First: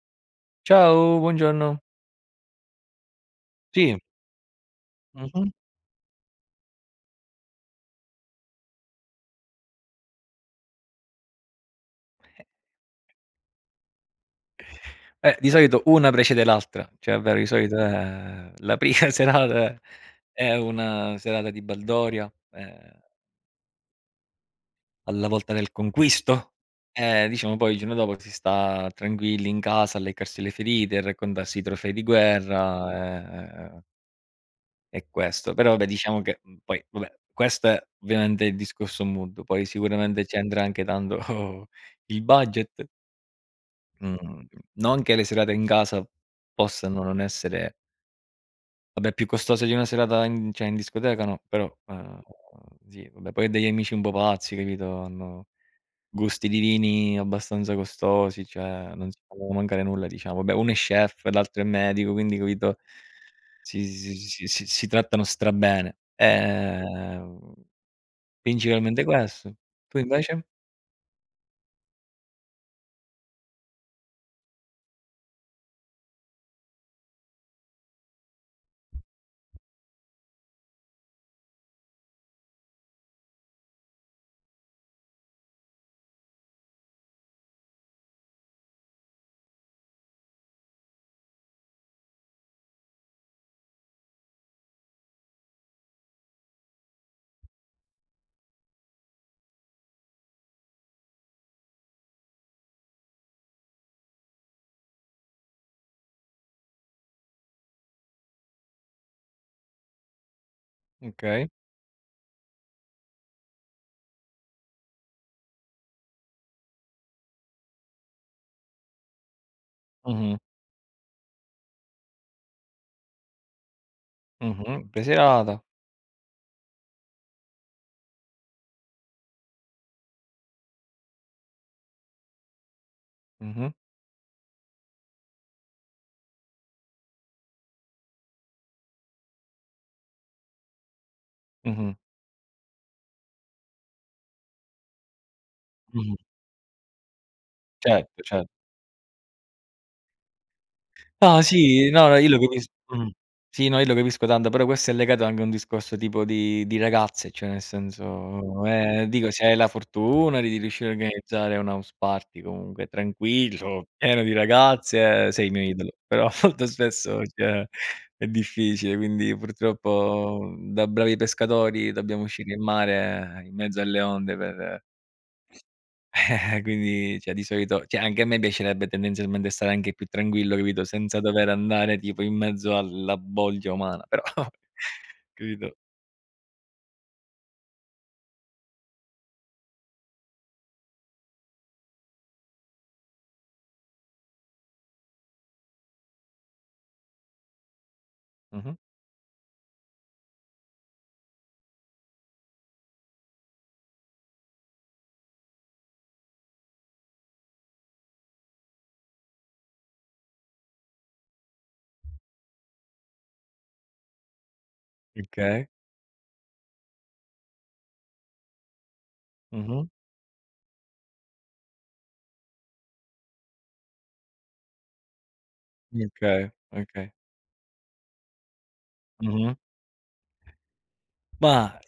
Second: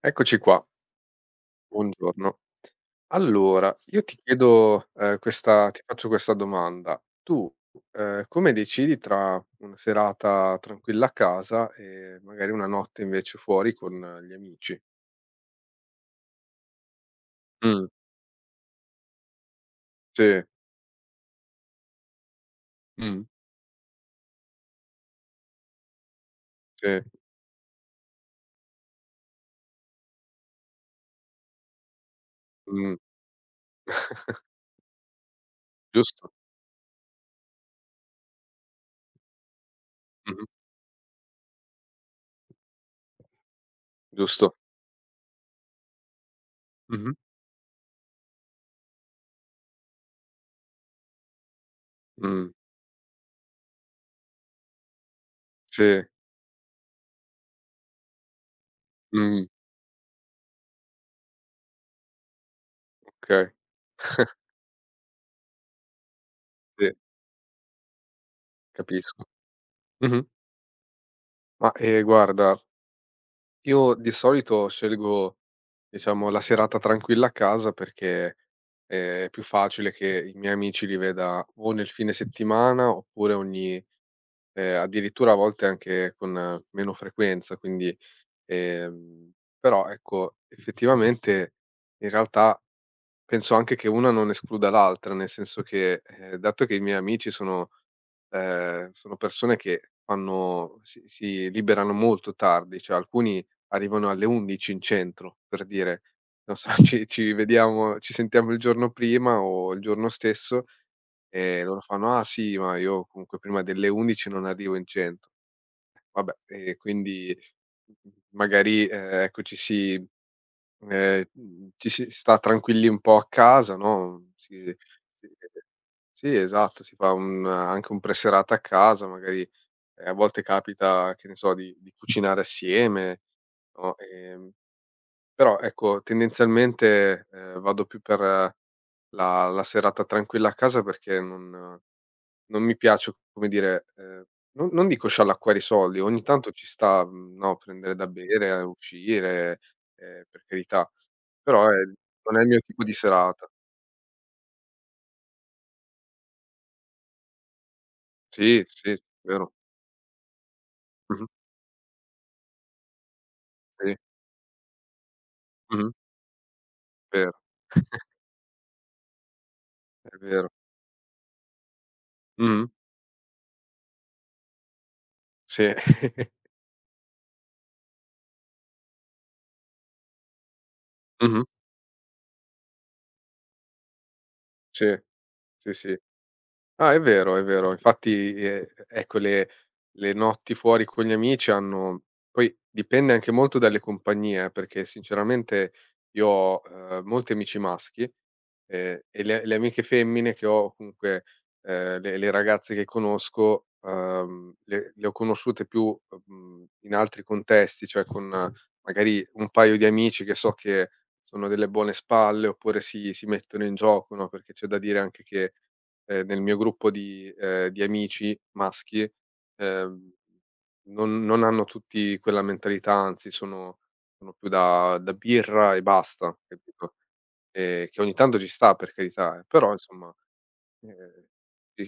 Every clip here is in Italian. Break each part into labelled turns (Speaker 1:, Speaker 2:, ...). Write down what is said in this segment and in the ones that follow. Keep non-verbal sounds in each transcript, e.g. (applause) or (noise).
Speaker 1: Eccoci qua,
Speaker 2: Ciao, buongiorno.
Speaker 1: buongiorno. Allora,
Speaker 2: Sì,
Speaker 1: io ti chiedo,
Speaker 2: mh-mh.
Speaker 1: questa ti faccio questa domanda: tu, come decidi tra una serata tranquilla a casa e magari una notte invece fuori con gli amici?
Speaker 2: Di solito una precede l'altra, cioè ovvero di solito
Speaker 1: Mh,
Speaker 2: è la prima (laughs) serata
Speaker 1: sì,
Speaker 2: è una serata di baldoria,
Speaker 1: mh,
Speaker 2: alla volta del conquisto,
Speaker 1: sì,
Speaker 2: e diciamo poi il giorno dopo si sta tranquilli in casa a leccarsi le ferite, a raccontarsi i trofei di
Speaker 1: mh,
Speaker 2: guerra, e questo. Però vabbè diciamo
Speaker 1: giusto,
Speaker 2: che, poi vabbè, questo è ovviamente il discorso mood, poi sicuramente ci
Speaker 1: mh-mh,
Speaker 2: andrà anche tanto (laughs) il budget. Mhmm,
Speaker 1: giusto,
Speaker 2: non che le serate in casa possano
Speaker 1: mh-mh,
Speaker 2: non essere vabbè più costose di una serata in cioè in discoteca no, però,
Speaker 1: mh,
Speaker 2: sì vabbè poi ho degli amici un po' pazzi, capito, hanno
Speaker 1: sì,
Speaker 2: gusti di vini abbastanza costosi, cioè non si
Speaker 1: mh,
Speaker 2: fanno mancare nulla diciamo. Vabbè uno è chef, l'altro è medico, quindi capito
Speaker 1: okay,
Speaker 2: si trattano strabene.
Speaker 1: sì,
Speaker 2: Principalmente
Speaker 1: capisco.
Speaker 2: questo. Tu
Speaker 1: Mh-mh.
Speaker 2: invece?
Speaker 1: Ma, guarda, io di solito scelgo, diciamo, la serata tranquilla a casa perché è più facile che i miei amici li veda o nel fine settimana oppure ogni addirittura a volte anche con meno frequenza, quindi ehm, però ecco effettivamente in realtà penso anche che una non escluda l'altra, nel senso che, dato che i miei amici sono sono persone che fanno si liberano molto tardi, cioè alcuni arrivano alle 11 in centro, per dire. Non so, (laughs) ci vediamo ci sentiamo il giorno prima o il giorno stesso
Speaker 2: Okay.
Speaker 1: e loro fanno: "Ah sì, ma io comunque prima delle 11 non arrivo in centro". Vabbè, e quindi, magari, ecco, ci si
Speaker 2: Mh-mh,
Speaker 1: Ehm, mhmm, ci si sta tranquilli un po' a casa, no,
Speaker 2: mh-mh, pre
Speaker 1: si
Speaker 2: serata.
Speaker 1: sì, esatto, si fa un anche un pre-serata a casa, magari, a volte capita, che ne so, di cucinare assieme,
Speaker 2: Mh-mh,
Speaker 1: no, però ecco, tendenzialmente, vado più per la serata tranquilla a casa perché
Speaker 2: mh-mh,
Speaker 1: non mi piace, come dire, non dico sciallacquare i soldi,
Speaker 2: mh-mh.
Speaker 1: ogni tanto ci sta, no, prendere da
Speaker 2: Certo, cer
Speaker 1: bere, uscire, per carità.
Speaker 2: no,
Speaker 1: Però è
Speaker 2: sì, no, no, io lo
Speaker 1: non è il mio
Speaker 2: capis
Speaker 1: tipo di
Speaker 2: mh.
Speaker 1: serata.
Speaker 2: Sì, no, io lo capisco tanto, però questo è legato anche a un discorso tipo di ragazze, cioè nel
Speaker 1: Sì,
Speaker 2: senso,
Speaker 1: sì,
Speaker 2: dico se
Speaker 1: vero.
Speaker 2: hai la fortuna di riuscire a
Speaker 1: Mh-mh.
Speaker 2: organizzare un house party comunque tranquillo,
Speaker 1: Sì.
Speaker 2: pieno di ragazze, sei il mio
Speaker 1: Mh-mh.
Speaker 2: idolo, (laughs) però molto spesso
Speaker 1: Vero. (laughs)
Speaker 2: cioè è difficile, quindi
Speaker 1: È vero.
Speaker 2: purtroppo da bravi pescatori dobbiamo uscire in
Speaker 1: Mh-mh.
Speaker 2: mare in mezzo alle onde per.
Speaker 1: Sì. (laughs)
Speaker 2: Quindi, cioè di solito cioè anche a me piacerebbe tendenzialmente stare anche più tranquillo, capito, senza
Speaker 1: Mh-mh.
Speaker 2: dover andare tipo in mezzo alla bolgia umana, però (laughs)
Speaker 1: Sì, sì,
Speaker 2: capito?
Speaker 1: sì. Ah, è vero, è vero. Infatti, ecco, le notti fuori con gli amici hanno poi dipende anche molto dalle compagnie, perché sinceramente io ho, molti amici maschi,
Speaker 2: Mh-mh.
Speaker 1: e le amiche femmine che ho, comunque, le ragazze che conosco, le ho conosciute più, in altri contesti, cioè con magari un paio di amici che so che sono delle buone spalle, oppure si mettono in gioco, no, perché c'è da dire anche che
Speaker 2: Okay.
Speaker 1: nel mio gruppo di di amici maschi,
Speaker 2: Mh-mh.
Speaker 1: ehm, non hanno tutti quella mentalità, anzi sono più da birra e basta,
Speaker 2: Okay,
Speaker 1: capito,
Speaker 2: okay.
Speaker 1: che ogni tanto ci sta per carità,
Speaker 2: Mh-mh.
Speaker 1: però insomma, ehm,
Speaker 2: Ma
Speaker 1: ci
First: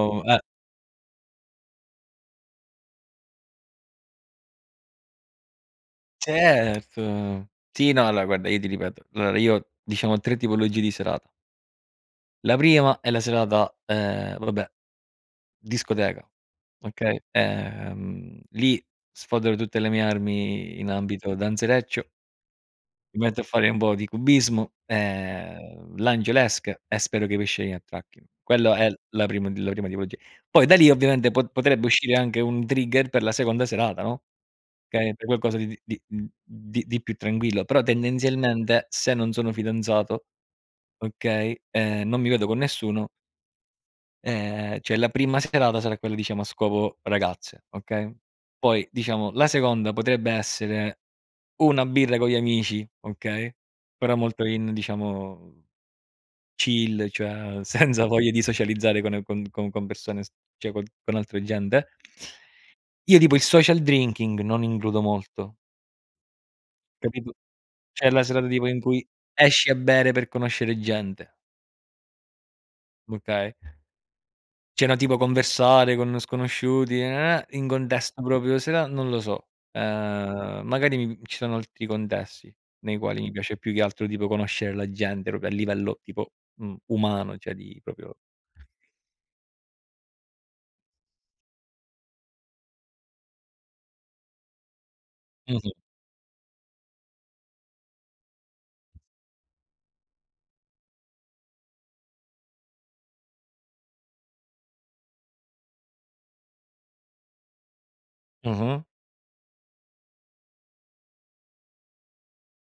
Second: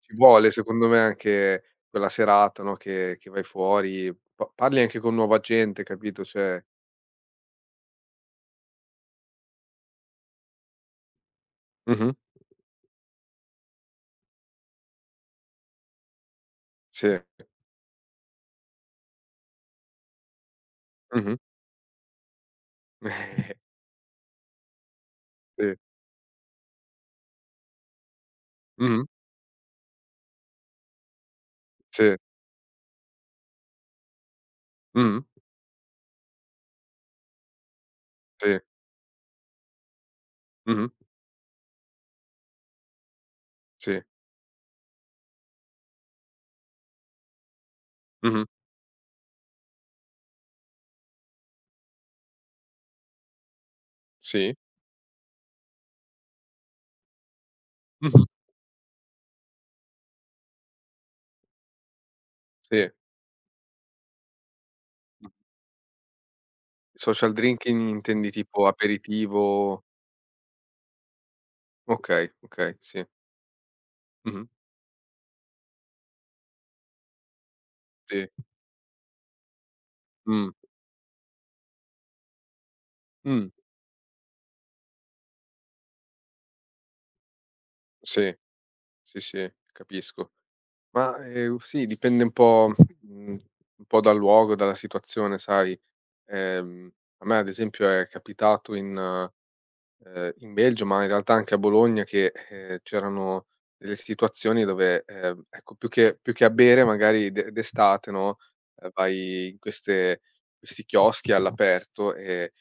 Speaker 1: ci vuole secondo me anche quella serata, no, che vai fuori, pa parli anche con nuova gente, capito, cioè
Speaker 2: certo. Sì, no, allora guarda, io ti ripeto, allora io diciamo ho 3 tipologie di serata.
Speaker 1: mh-mh,
Speaker 2: La prima è la serata, vabbè, discoteca,
Speaker 1: sì,
Speaker 2: okay? Lì sfodero tutte le mie armi in ambito
Speaker 1: mh-mh,
Speaker 2: danzereccio. Mi metto a fare
Speaker 1: (laughs)
Speaker 2: un po' di cubismo,
Speaker 1: sì,
Speaker 2: l'Angelesque e spero che i pesciolini attracchino. Quello è
Speaker 1: mh-mh,
Speaker 2: la prima tipologia. Poi da lì ovviamente potrebbe
Speaker 1: sì,
Speaker 2: uscire anche un trigger per la seconda serata, no, che
Speaker 1: mh-mh,
Speaker 2: per qualcosa di più tranquillo, però
Speaker 1: sì,
Speaker 2: tendenzialmente se non sono fidanzato,
Speaker 1: mh-mh,
Speaker 2: okay, non mi vedo con nessuno,
Speaker 1: sì,
Speaker 2: cioè la prima serata sarà quella diciamo a scopo ragazze, okay.
Speaker 1: mh-mh,
Speaker 2: Poi diciamo la seconda potrebbe essere una birra con gli amici, okay, però molto
Speaker 1: sì.
Speaker 2: in diciamo chill, cioè (laughs) senza
Speaker 1: Mh-mh.
Speaker 2: voglia di socializzare con persone, s cioè con altre gente.
Speaker 1: Sì.
Speaker 2: Io tipo il social drinking non includo
Speaker 1: Mh.
Speaker 2: molto,
Speaker 1: Social
Speaker 2: capito?
Speaker 1: drinking
Speaker 2: Cioè la
Speaker 1: intendi
Speaker 2: serata
Speaker 1: tipo
Speaker 2: tipo in cui
Speaker 1: aperitivo?
Speaker 2: esci a bere per conoscere gente,
Speaker 1: Okay, okay, sì.
Speaker 2: okay?
Speaker 1: Mh-mh.
Speaker 2: Cioè no, tipo conversare con sconosciuti, in contesto
Speaker 1: Sì.
Speaker 2: proprio sera non lo so.
Speaker 1: Mh.
Speaker 2: Magari mi ci sono altri contesti nei quali mi
Speaker 1: Mh.
Speaker 2: piace più che altro tipo conoscere la gente, proprio a livello tipo, umano, cioè di proprio
Speaker 1: Sì, sì, sì, capisco. Ma, sì, dipende un po' mhmm, un po' dal luogo, dalla situazione,
Speaker 2: mh-mh,
Speaker 1: sai. Ehm, a me ad esempio è capitato in in Belgio, ma in realtà anche a Bologna che, c'erano delle situazioni dove, ecco più che a bere magari d'estate, no,
Speaker 2: mh-mh,
Speaker 1: vai in queste questi chioschi all'aperto e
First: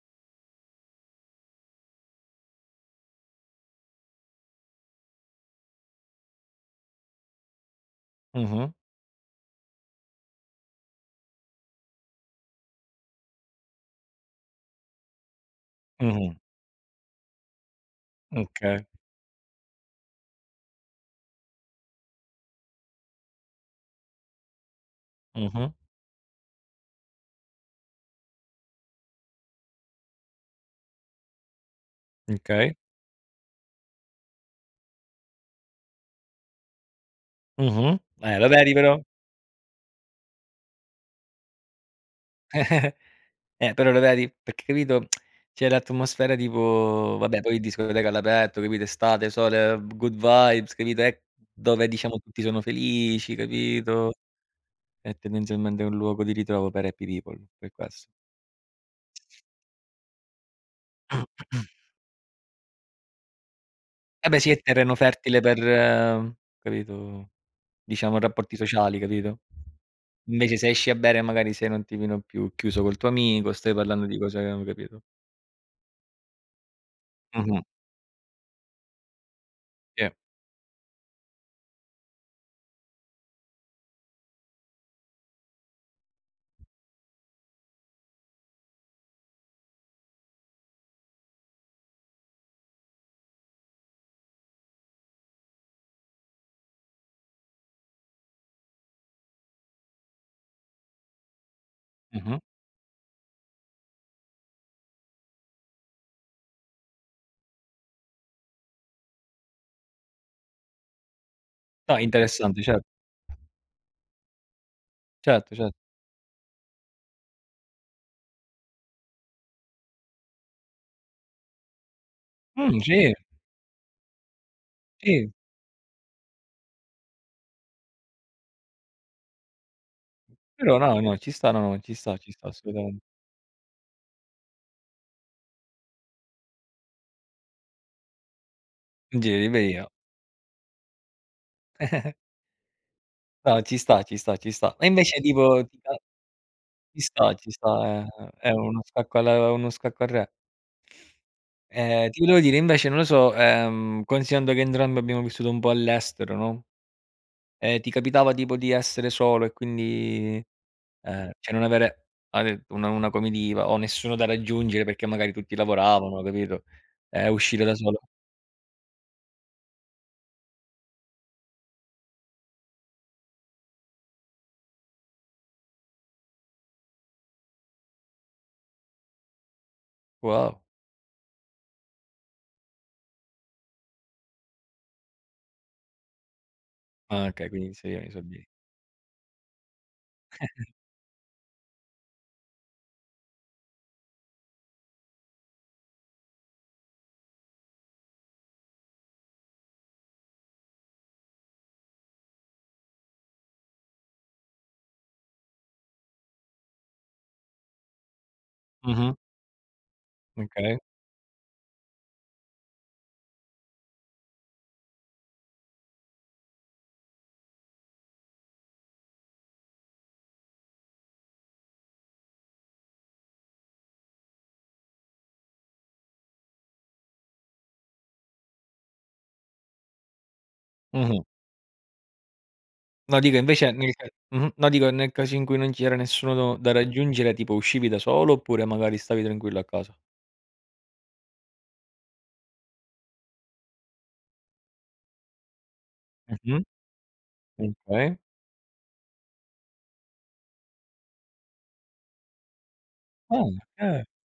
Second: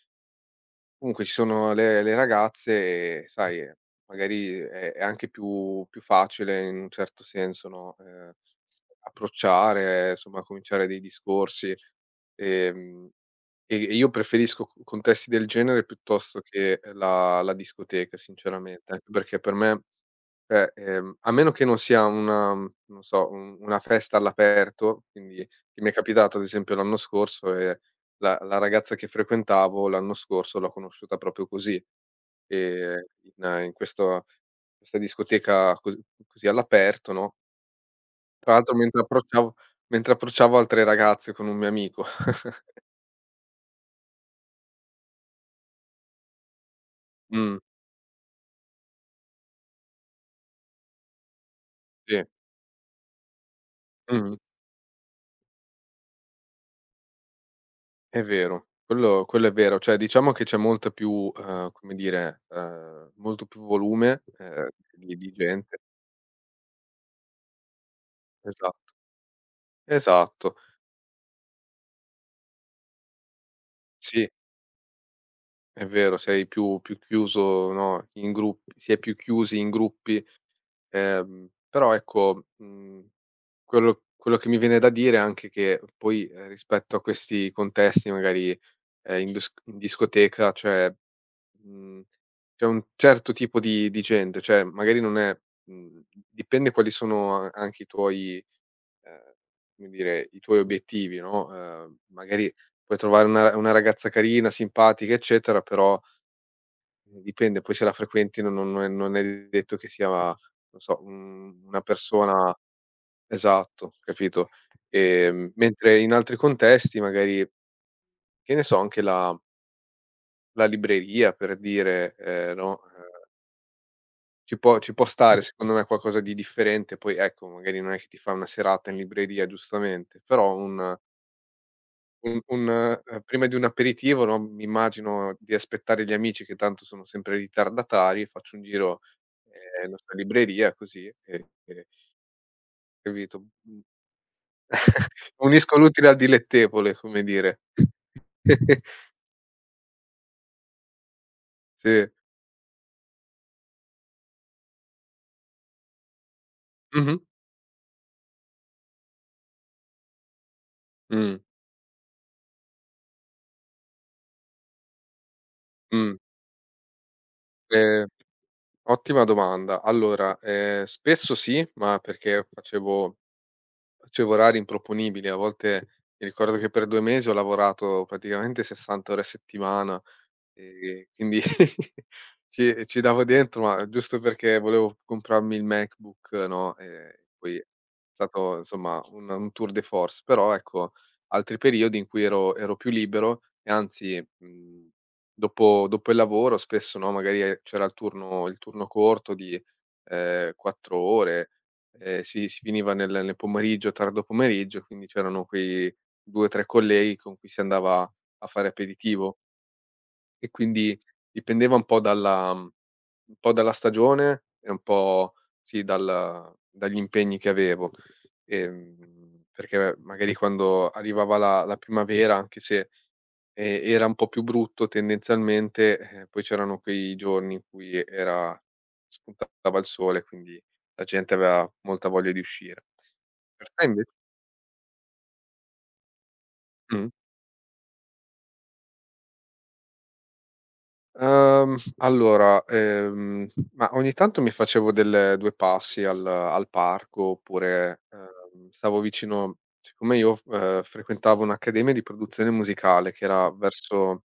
Speaker 1: comunque ci sono le ragazze e sai, magari è anche più facile in un certo senso, no,
Speaker 2: mh-mh,
Speaker 1: approcciare, somma cominciare dei discorsi. Ehm e io preferisco co contesti del genere
Speaker 2: mh-mh,
Speaker 1: piuttosto che la discoteca sinceramente,
Speaker 2: okay,
Speaker 1: anche perché per me cioè, a meno che non sia una non so, un una festa all'aperto, quindi
Speaker 2: mh-mh,
Speaker 1: che mi è capitato ad esempio l'anno scorso e la ragazza che frequentavo l'anno scorso l'ho conosciuta proprio così,
Speaker 2: okay,
Speaker 1: ehm, in questo questa discoteca così all'aperto, no,
Speaker 2: mh-mh. Lo
Speaker 1: tra
Speaker 2: vedi
Speaker 1: l'altro
Speaker 2: però?
Speaker 1: mentre approcciavo altre ragazze con un mio amico. (laughs)
Speaker 2: (laughs) Però lo vedi? Perché capito, c'è l'atmosfera tipo vabbè
Speaker 1: Mh,
Speaker 2: poi discoteca all'aperto, capito, estate, sole, good vibes, capito, è dove diciamo
Speaker 1: sì.
Speaker 2: tutti sono felici, capito,
Speaker 1: Mh-mh.
Speaker 2: è tendenzialmente un luogo di ritrovo per happy people, per questo.
Speaker 1: È vero, quello è vero. Cioè, diciamo che c'è molta più come dire, molto più volume,
Speaker 2: Eh beh sì, è terreno
Speaker 1: di
Speaker 2: fertile per
Speaker 1: gente.
Speaker 2: capito, diciamo rapporti
Speaker 1: Esatto,
Speaker 2: sociali, capito.
Speaker 1: esatto.
Speaker 2: Invece se esci a bere magari sei un attimino più chiuso col tuo amico, stai parlando di
Speaker 1: Sì,
Speaker 2: cose che non capito.
Speaker 1: è vero, sei più
Speaker 2: Mh-mh,
Speaker 1: chiuso, no, in gruppi si è più chiusi in
Speaker 2: sì.
Speaker 1: gruppi, però ecco, quello che mi viene da dire è anche che poi, rispetto a questi contesti magari, in discoteca, cioè Mhmm, c'è un certo tipo di gente, cioè magari non è mhmm, dipende quali sono a anche i tuoi ehm, come dire, i tuoi obiettivi, no,
Speaker 2: Mh-mh.
Speaker 1: magari puoi trovare una ragazza carina, simpatica, eccetera, però dipende poi se la frequenti non è detto che sia, non so, un una
Speaker 2: No,
Speaker 1: persona
Speaker 2: interessante, certo,
Speaker 1: esatto, capito?
Speaker 2: certo, cer
Speaker 1: Mentre in altri contesti magari, che ne so, anche la libreria per dire, no,
Speaker 2: sì.
Speaker 1: ci può
Speaker 2: Sì,
Speaker 1: stare. Mh. Secondo me qualcosa di differente, poi ecco, magari non è che ti fai una serata in libreria giustamente, però
Speaker 2: però no, no, ci sta, no, no, ci sta
Speaker 1: un
Speaker 2: assolutamente.
Speaker 1: prima di un aperitivo, no, mi immagino di aspettare gli amici che tanto sono sempre ritardatari, faccio un giro,
Speaker 2: Un giro di via.
Speaker 1: non so, libreria così e capito, (laughs)
Speaker 2: No, ci
Speaker 1: mhmm,
Speaker 2: sta, ci sta, ci sta. E invece tipo
Speaker 1: unisco
Speaker 2: ti ca
Speaker 1: l'utile al dilettevole, come
Speaker 2: ci
Speaker 1: dire.
Speaker 2: sta, è
Speaker 1: (laughs)
Speaker 2: uno scacco al re.
Speaker 1: Sì.
Speaker 2: Ti volevo dire invece, non lo so, considerando che entrambi abbiamo vissuto un po' all'estero, no,
Speaker 1: Mh-mh.
Speaker 2: ti capitava tipo di essere solo e quindi,
Speaker 1: Mh.
Speaker 2: cioè non avere ha detto una comitiva o nessuno da raggiungere perché magari tutti
Speaker 1: Mh.
Speaker 2: lavoravano, capito, uscire da solo.
Speaker 1: Ehm, ottima domanda. Allora, spesso sì, ma perché facevo orari improponibili, a volte mi ricordo che per 2 mesi ho lavorato praticamente 60 ore a settimana.
Speaker 2: Wow.
Speaker 1: Quindi (laughs) ci davo dentro, ma giusto perché volevo comprarmi il MacBook, no,
Speaker 2: Ah okay,
Speaker 1: poi è
Speaker 2: quindi sei isolati.
Speaker 1: stato insomma un tour de force, però ecco, altri periodi in cui ero più libero e anzi, dopo il lavoro spesso, no, magari, c'era il turno corto di, 4 ore, si finiva nel pomeriggio, tardo pomeriggio, quindi c'erano quei 2, 3 colleghi con cui si andava a fare
Speaker 2: Mh-mh,
Speaker 1: aperitivo. E
Speaker 2: okay.
Speaker 1: quindi dipendeva un po' dalla stagione e un po' sì, dal dagli impegni che avevo. Perché magari quando arrivava la primavera, anche se, era un po' più brutto tendenzialmente, poi c'erano quei giorni in cui era spuntava il sole, quindi la
Speaker 2: Mh-mh.
Speaker 1: gente aveva molta voglia di uscire.
Speaker 2: No dico
Speaker 1: Per
Speaker 2: invece
Speaker 1: te
Speaker 2: nel
Speaker 1: inve
Speaker 2: ca mh-mh, no dico nel caso in cui non c'era nessuno da
Speaker 1: mh.
Speaker 2: raggiungere, tipo uscivi da solo oppure magari stavi tranquillo a casa?
Speaker 1: Allora, ma ogni tanto mi facevo delle 2 passi
Speaker 2: Mh-mh,
Speaker 1: al parco oppure,
Speaker 2: okay.
Speaker 1: stavo vicino siccome io, frequentavo un'accademia di produzione musicale che
Speaker 2: Ah,
Speaker 1: era
Speaker 2: okay.
Speaker 1: verso,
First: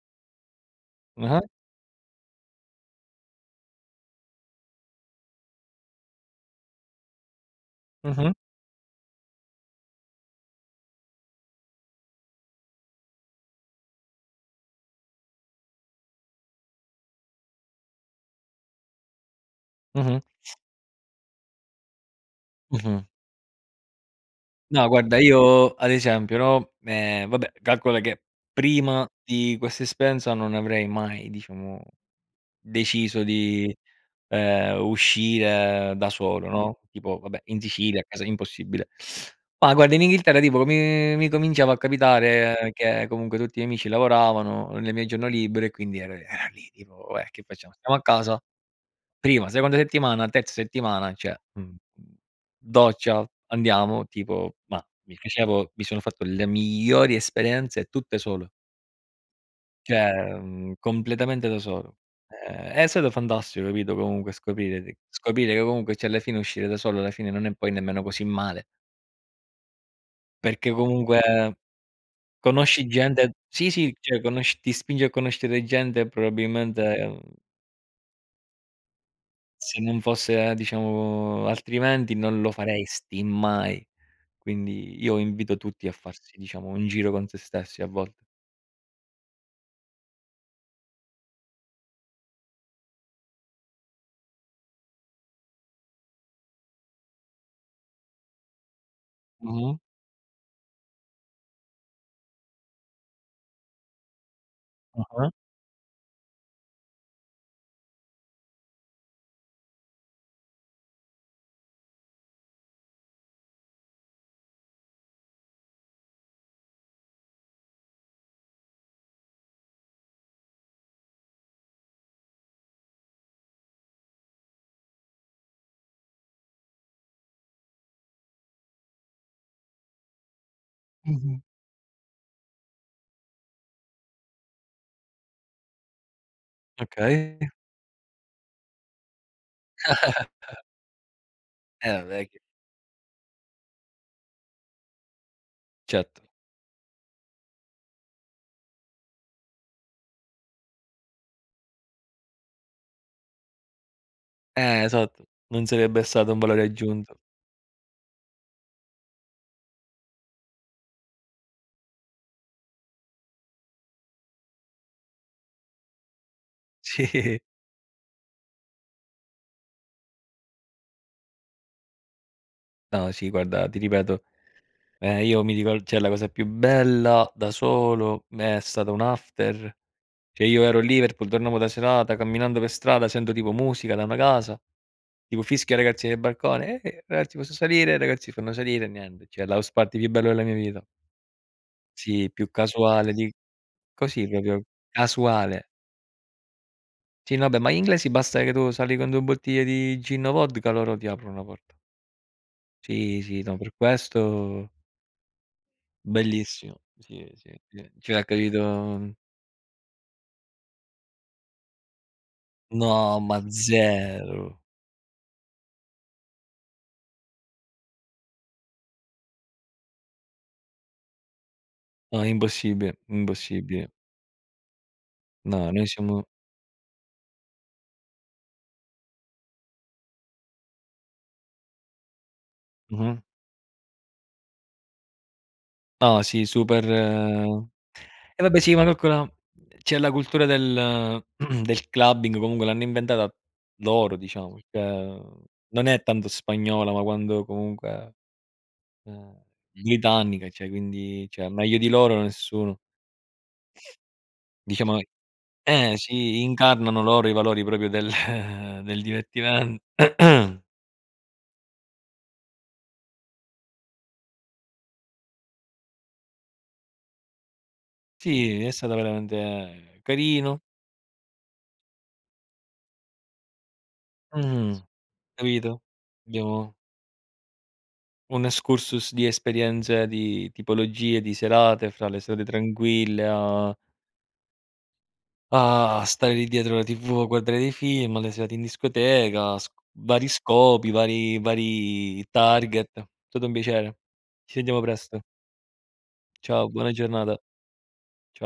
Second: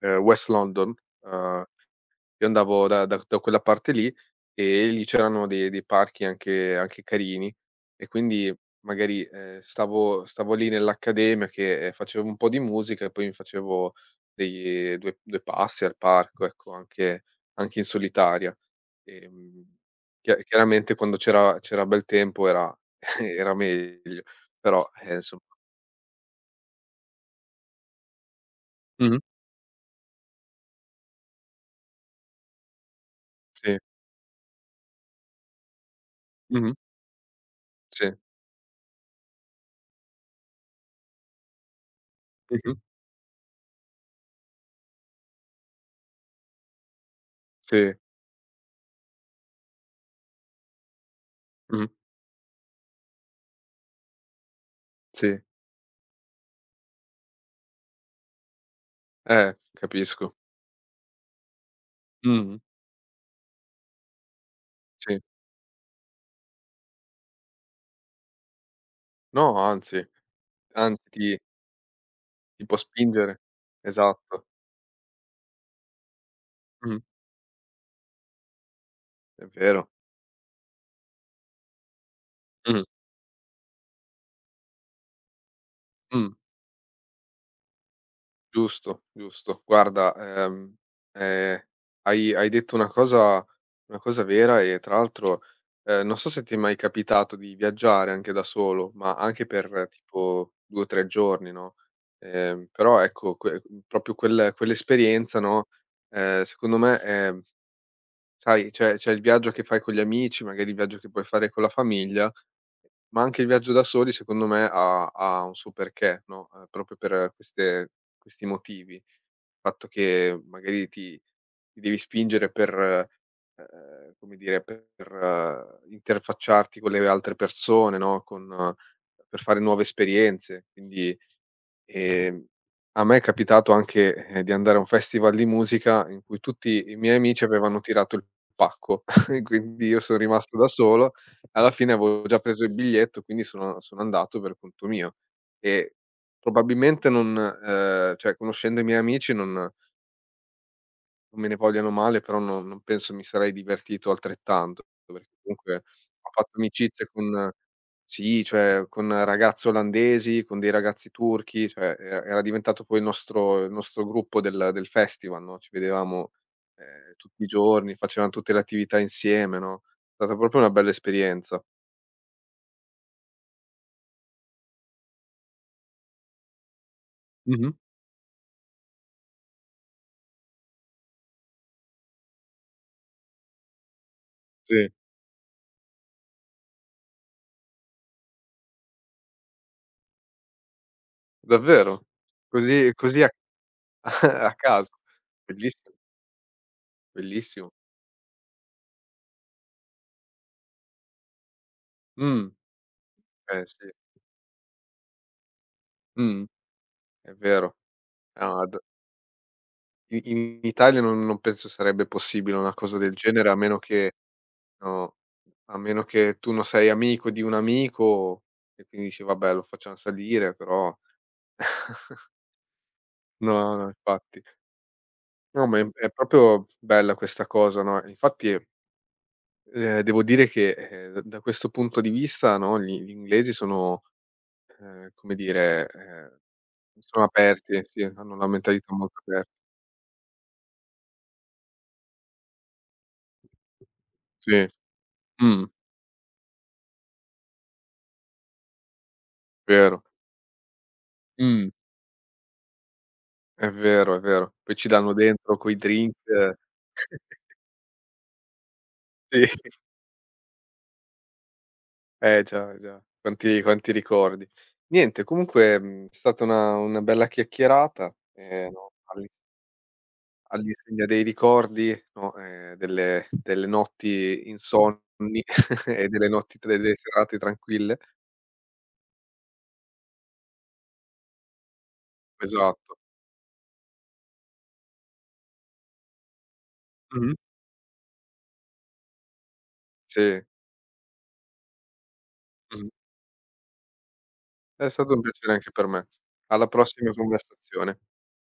Speaker 1: West London,
Speaker 2: Ah-ah,
Speaker 1: ehm io andavo da quella parte lì e lì c'erano dei parchi anche carini e
Speaker 2: mh-mh,
Speaker 1: quindi magari, stavo lì nell'accademia che, facevo un po' di musica e poi mi facevo dei 2- 2 passi al parco, ecco, anche in solitaria. Ehm,
Speaker 2: mh-mh,
Speaker 1: chiaramente quando c'era bel tempo era
Speaker 2: mh-mh.
Speaker 1: (laughs) era meglio, però,
Speaker 2: No guarda
Speaker 1: insomma
Speaker 2: io ad esempio, no, vabbè calcola che prima
Speaker 1: mh-mh,
Speaker 2: di questa esperienza non avrei mai, diciamo deciso di,
Speaker 1: sì,
Speaker 2: uscire da solo,
Speaker 1: mh-mh,
Speaker 2: no, tipo vabbè in Sicilia a
Speaker 1: sì,
Speaker 2: casa impossibile. Ma guarda in Inghilterra tipo mi cominciava a capitare
Speaker 1: mh-mh,
Speaker 2: che comunque tutti i miei amici lavoravano nel mio giorno libero e quindi ero era lì tipo: che facciamo?
Speaker 1: sì,
Speaker 2: Stiamo a casa?" Prima, seconda settimana, terza settimana, cioè,
Speaker 1: mh-mh,
Speaker 2: doccia, andiamo, tipo, ma
Speaker 1: sì,
Speaker 2: mi sono fatto le migliori esperienze tutte solo. Cioè,
Speaker 1: capisco.
Speaker 2: completamente da solo. Ehm,
Speaker 1: Mh-mh,
Speaker 2: è stato fantastico, capito, comunque
Speaker 1: sì.
Speaker 2: scoprire che comunque, cioè, alla fine uscire da solo alla fine non è poi nemmeno così male,
Speaker 1: No,
Speaker 2: perché
Speaker 1: anzi
Speaker 2: comunque
Speaker 1: ti può
Speaker 2: conosci gente
Speaker 1: spingere.
Speaker 2: sì, sì, cioè
Speaker 1: Esatto.
Speaker 2: conosci ti spinge a conoscere gente
Speaker 1: Mh,
Speaker 2: probabilmente,
Speaker 1: è
Speaker 2: se
Speaker 1: vero.
Speaker 2: non fosse, diciamo altrimenti non lo
Speaker 1: Mh,
Speaker 2: faresti mai. Quindi io invito tutti a
Speaker 1: mh,
Speaker 2: farsi, diciamo, un giro con se stessi a volte.
Speaker 1: giusto, giusto. Guarda, ehm, hai detto una cosa vera e tra l'altro, non so se ti è mai capitato di viaggiare anche da solo, ma anche per
Speaker 2: Mh-mh.
Speaker 1: tipo 2 o 3 giorni, no, però ecco proprio
Speaker 2: Ah-ah.
Speaker 1: quell'esperienza, no, secondo me, sai, c'è il viaggio che fai con gli amici, magari il viaggio che puoi fare con la famiglia. Ma anche il viaggio da soli secondo me ha un suo perché, no, proprio per queste questi motivi. Il fatto che magari ti devi spingere per, come dire, per interfacciarti con le altre persone, no, con per fare nuove esperienze, quindi
Speaker 2: Mh-mh.
Speaker 1: Ehm, a me è capitato anche, di andare a un festival di musica in cui tutti i miei
Speaker 2: Okay.
Speaker 1: amici avevano tirato il pacco, (laughs) e quindi io son rimasto da solo. Alla fine
Speaker 2: Eh
Speaker 1: avevo
Speaker 2: vabbè
Speaker 1: già
Speaker 2: che
Speaker 1: preso il biglietto, quindi sono andato per conto mio e
Speaker 2: certo.
Speaker 1: probabilmente non cioè conoscendo i miei amici non me ne vogliano male, però non penso mi sarei divertito altrettanto,
Speaker 2: Esatto.
Speaker 1: perché
Speaker 2: Non
Speaker 1: comunque
Speaker 2: sarebbe
Speaker 1: ho
Speaker 2: stato un
Speaker 1: fatto
Speaker 2: valore
Speaker 1: amicizie
Speaker 2: aggiunto. (laughs)
Speaker 1: con sì, cioè con ragazze olandesi, con dei ragazzi turchi, cioè era diventato poi il nostro gruppo del festival, no, ci vedevamo,
Speaker 2: Sì.
Speaker 1: tutti i giorni, facevamo tutte le attività insieme, no, è stata proprio una bella esperienza.
Speaker 2: No, sì, guarda, ti ripeto, io mi ricor cioè la cosa più bella da
Speaker 1: Mh-mh.
Speaker 2: solo è stato un after. Cioè io ero a Liverpool, tornavo da serata, camminando per strada sento tipo musica da una casa,
Speaker 1: Sì,
Speaker 2: tipo fischia ragazzi del balcone: ragazzi posso salire?" I ragazzi fanno salire e niente, cioè l'house party più bello della mia vita.
Speaker 1: davvero.
Speaker 2: Sì, più
Speaker 1: Così
Speaker 2: casuale
Speaker 1: così a
Speaker 2: di così
Speaker 1: (laughs) a
Speaker 2: proprio,
Speaker 1: caso.
Speaker 2: casuale.
Speaker 1: Bellissimo,
Speaker 2: Sì, no, vabbè, ma
Speaker 1: bellissimo.
Speaker 2: gli inglesi basta che tu sali con 2 bottiglie di gin o vodka, loro ti aprono la porta.
Speaker 1: Mh,
Speaker 2: Sì, sì, no,
Speaker 1: eh
Speaker 2: per
Speaker 1: sì,
Speaker 2: questo
Speaker 1: mh,
Speaker 2: bellissimo. Sì,
Speaker 1: è
Speaker 2: sì,
Speaker 1: vero.
Speaker 2: sì. Cioè
Speaker 1: Ah, d
Speaker 2: capito
Speaker 1: i in Italia non penso sarebbe possibile una cosa del
Speaker 2: no, ma
Speaker 1: genere,
Speaker 2: zero.
Speaker 1: no, a meno che tu non sei amico di un amico e quindi dici: "Vabbè, lo facciam salire", però (laughs)
Speaker 2: No, impossibile,
Speaker 1: no, no,
Speaker 2: impossibile.
Speaker 1: infatti. No,
Speaker 2: No,
Speaker 1: ma
Speaker 2: noi
Speaker 1: è
Speaker 2: siamo
Speaker 1: proprio bella questa cosa, no, infatti, devo dire che, d da questo punto di vista, no, gli
Speaker 2: mh-mh.
Speaker 1: inglesi sono, ehm, come dire,
Speaker 2: No,
Speaker 1: ehm,
Speaker 2: sì, super
Speaker 1: sono aperti, sì, hanno
Speaker 2: e
Speaker 1: una
Speaker 2: vabbè sì, ma
Speaker 1: mentalità molto
Speaker 2: calcola
Speaker 1: aperta.
Speaker 2: c'è la cultura del (clears throat) del clubbing, comunque l'hanno inventata loro diciamo,
Speaker 1: Sì,
Speaker 2: cioè
Speaker 1: mh,
Speaker 2: non è tanto spagnola, ma quando comunque, ehm,
Speaker 1: vero.
Speaker 2: britannica, cioè quindi cioè
Speaker 1: Mh.
Speaker 2: meglio di loro nessuno.
Speaker 1: È vero, è vero. Poi ci
Speaker 2: Diciamo
Speaker 1: danno dentro coi
Speaker 2: Eh
Speaker 1: drink.
Speaker 2: sì, incarnano loro i
Speaker 1: (laughs)
Speaker 2: valori proprio del (laughs) del
Speaker 1: Sì,
Speaker 2: divertimen (clears throat) (coughs)
Speaker 1: eh già, già. Quanti quanti ricordi. Niente, comunque, è stata una bella chiacchierata,
Speaker 2: Sì, è
Speaker 1: no,
Speaker 2: stato veramente carino.
Speaker 1: all'insegna dei ricordi, no, delle notti
Speaker 2: Mh-mh.
Speaker 1: insonni
Speaker 2: Capito?
Speaker 1: (laughs) e delle notti tra
Speaker 2: Abbiamo
Speaker 1: delle serate tranquille.
Speaker 2: un excursus di esperienze, di tipologie, di serate, fra le serate
Speaker 1: Esatto.
Speaker 2: tranquille a stare lì dietro la TV a
Speaker 1: Mh-mh.
Speaker 2: guardare dei film, alle serate in discoteca, sc
Speaker 1: Sì.
Speaker 2: vari scopi, vari
Speaker 1: Mh-mh.
Speaker 2: target. È stato un piacere. Ci sentiamo
Speaker 1: È stato un
Speaker 2: presto.
Speaker 1: piacere anche per me. Alla
Speaker 2: Ciao, buona
Speaker 1: prossima
Speaker 2: giornata.
Speaker 1: conversazione.